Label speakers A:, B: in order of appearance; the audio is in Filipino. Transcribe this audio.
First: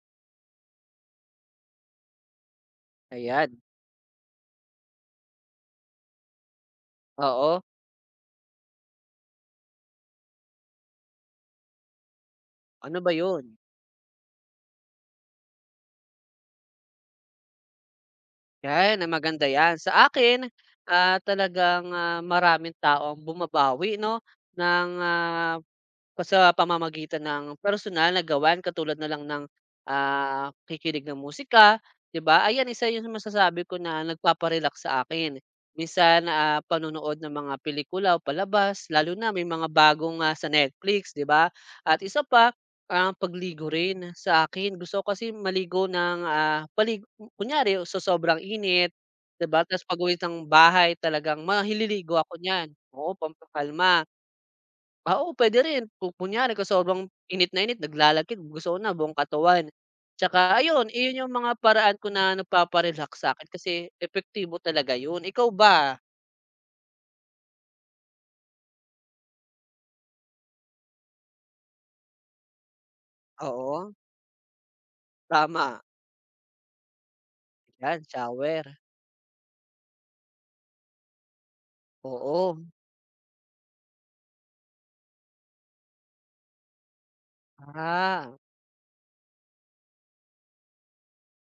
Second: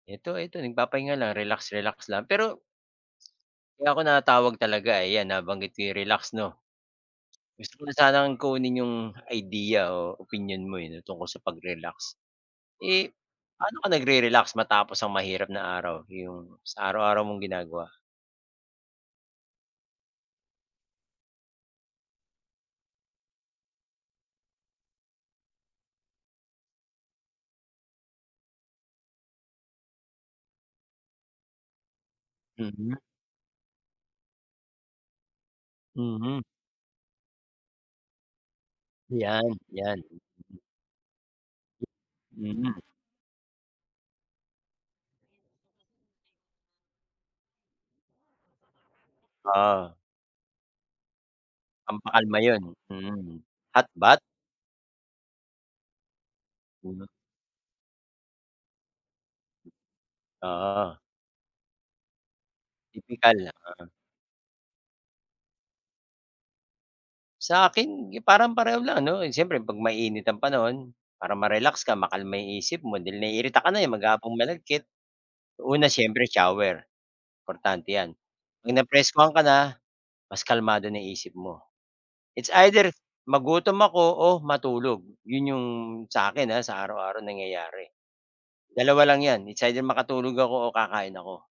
A: Eto, eto nagpapahinga lang, relax-relax lang pero
B: Ayan.
A: kaya ako natawag talaga, ayan nabanggit ko yung relax 'no.
B: Oo.
A: Gusto ko lang sanang kunin yung idea o opinyon mo, eh, 'no, tungkol sa pag-relax.
B: Ano
A: Eh,
B: ba yun?
A: paano ka nag-re-relax matapos ang mahirap na araw, yung sa araw-araw mong ginagawa?
B: Yan, maganda yan. Sa akin, ah, talagang, ah, maraming tao ang bumabawi 'no ng, ah, pa sa pamamagitan ng personal na gawain katulad nalang ng, ah, pakikinig ng musika. 'Di ba, ayan isa
A: Mhm.
B: yung masasabi ko na nagpaparelax sa akin. Minsan,
A: Mhm.
B: ah, panonood ng mga pelikula o palabas lalo na may
A: Yan,
B: mga
A: yan.
B: bago nga sa Netflix 'di ba. At isa pa
A: Mhm.
B: ang pagligo rin, sa akin. Gusto ko kasi maligo ng, ah, mali kunyari sa sobrang init 'di ba tas
A: Ah.
B: pag-uwi ng bahay talagang mahi liligo ako
A: Pampakalma yun,
B: nyan oo
A: mm hot
B: pampakalma.
A: bath?
B: Ah, oo pwede rin, kung kunyari kung sobrang init na init naglalakit gusto ko na buong katawan, tsaka ayun
A: Ah.
B: iyon yung mga paraan ko na nagpapa-relax
A: Tipikal,
B: sakin kasi
A: oo.
B: epektibo talaga yun, ikaw ba?
A: Sa akin parang pareho lang ano, yun siyempre 'pag mainit ang panahon, para ma-relax ka makalma yung isip mo dahil naiirita ka na, eh,
B: Oo.
A: maghapong malagkit.
B: Tama.
A: Una siyempre shower, importante
B: Yan,
A: 'yan. 'Pag
B: shower.
A: napreskuhan ka na, mas kalmado na isip mo. It's
B: Oo.
A: either magutom ako o matulog, 'yon 'yong sa akin, ah, sa araw-araw nangyayari.
B: Ah.
A: Dalawa lang 'yan, it's either makatulog ako o kakain ako.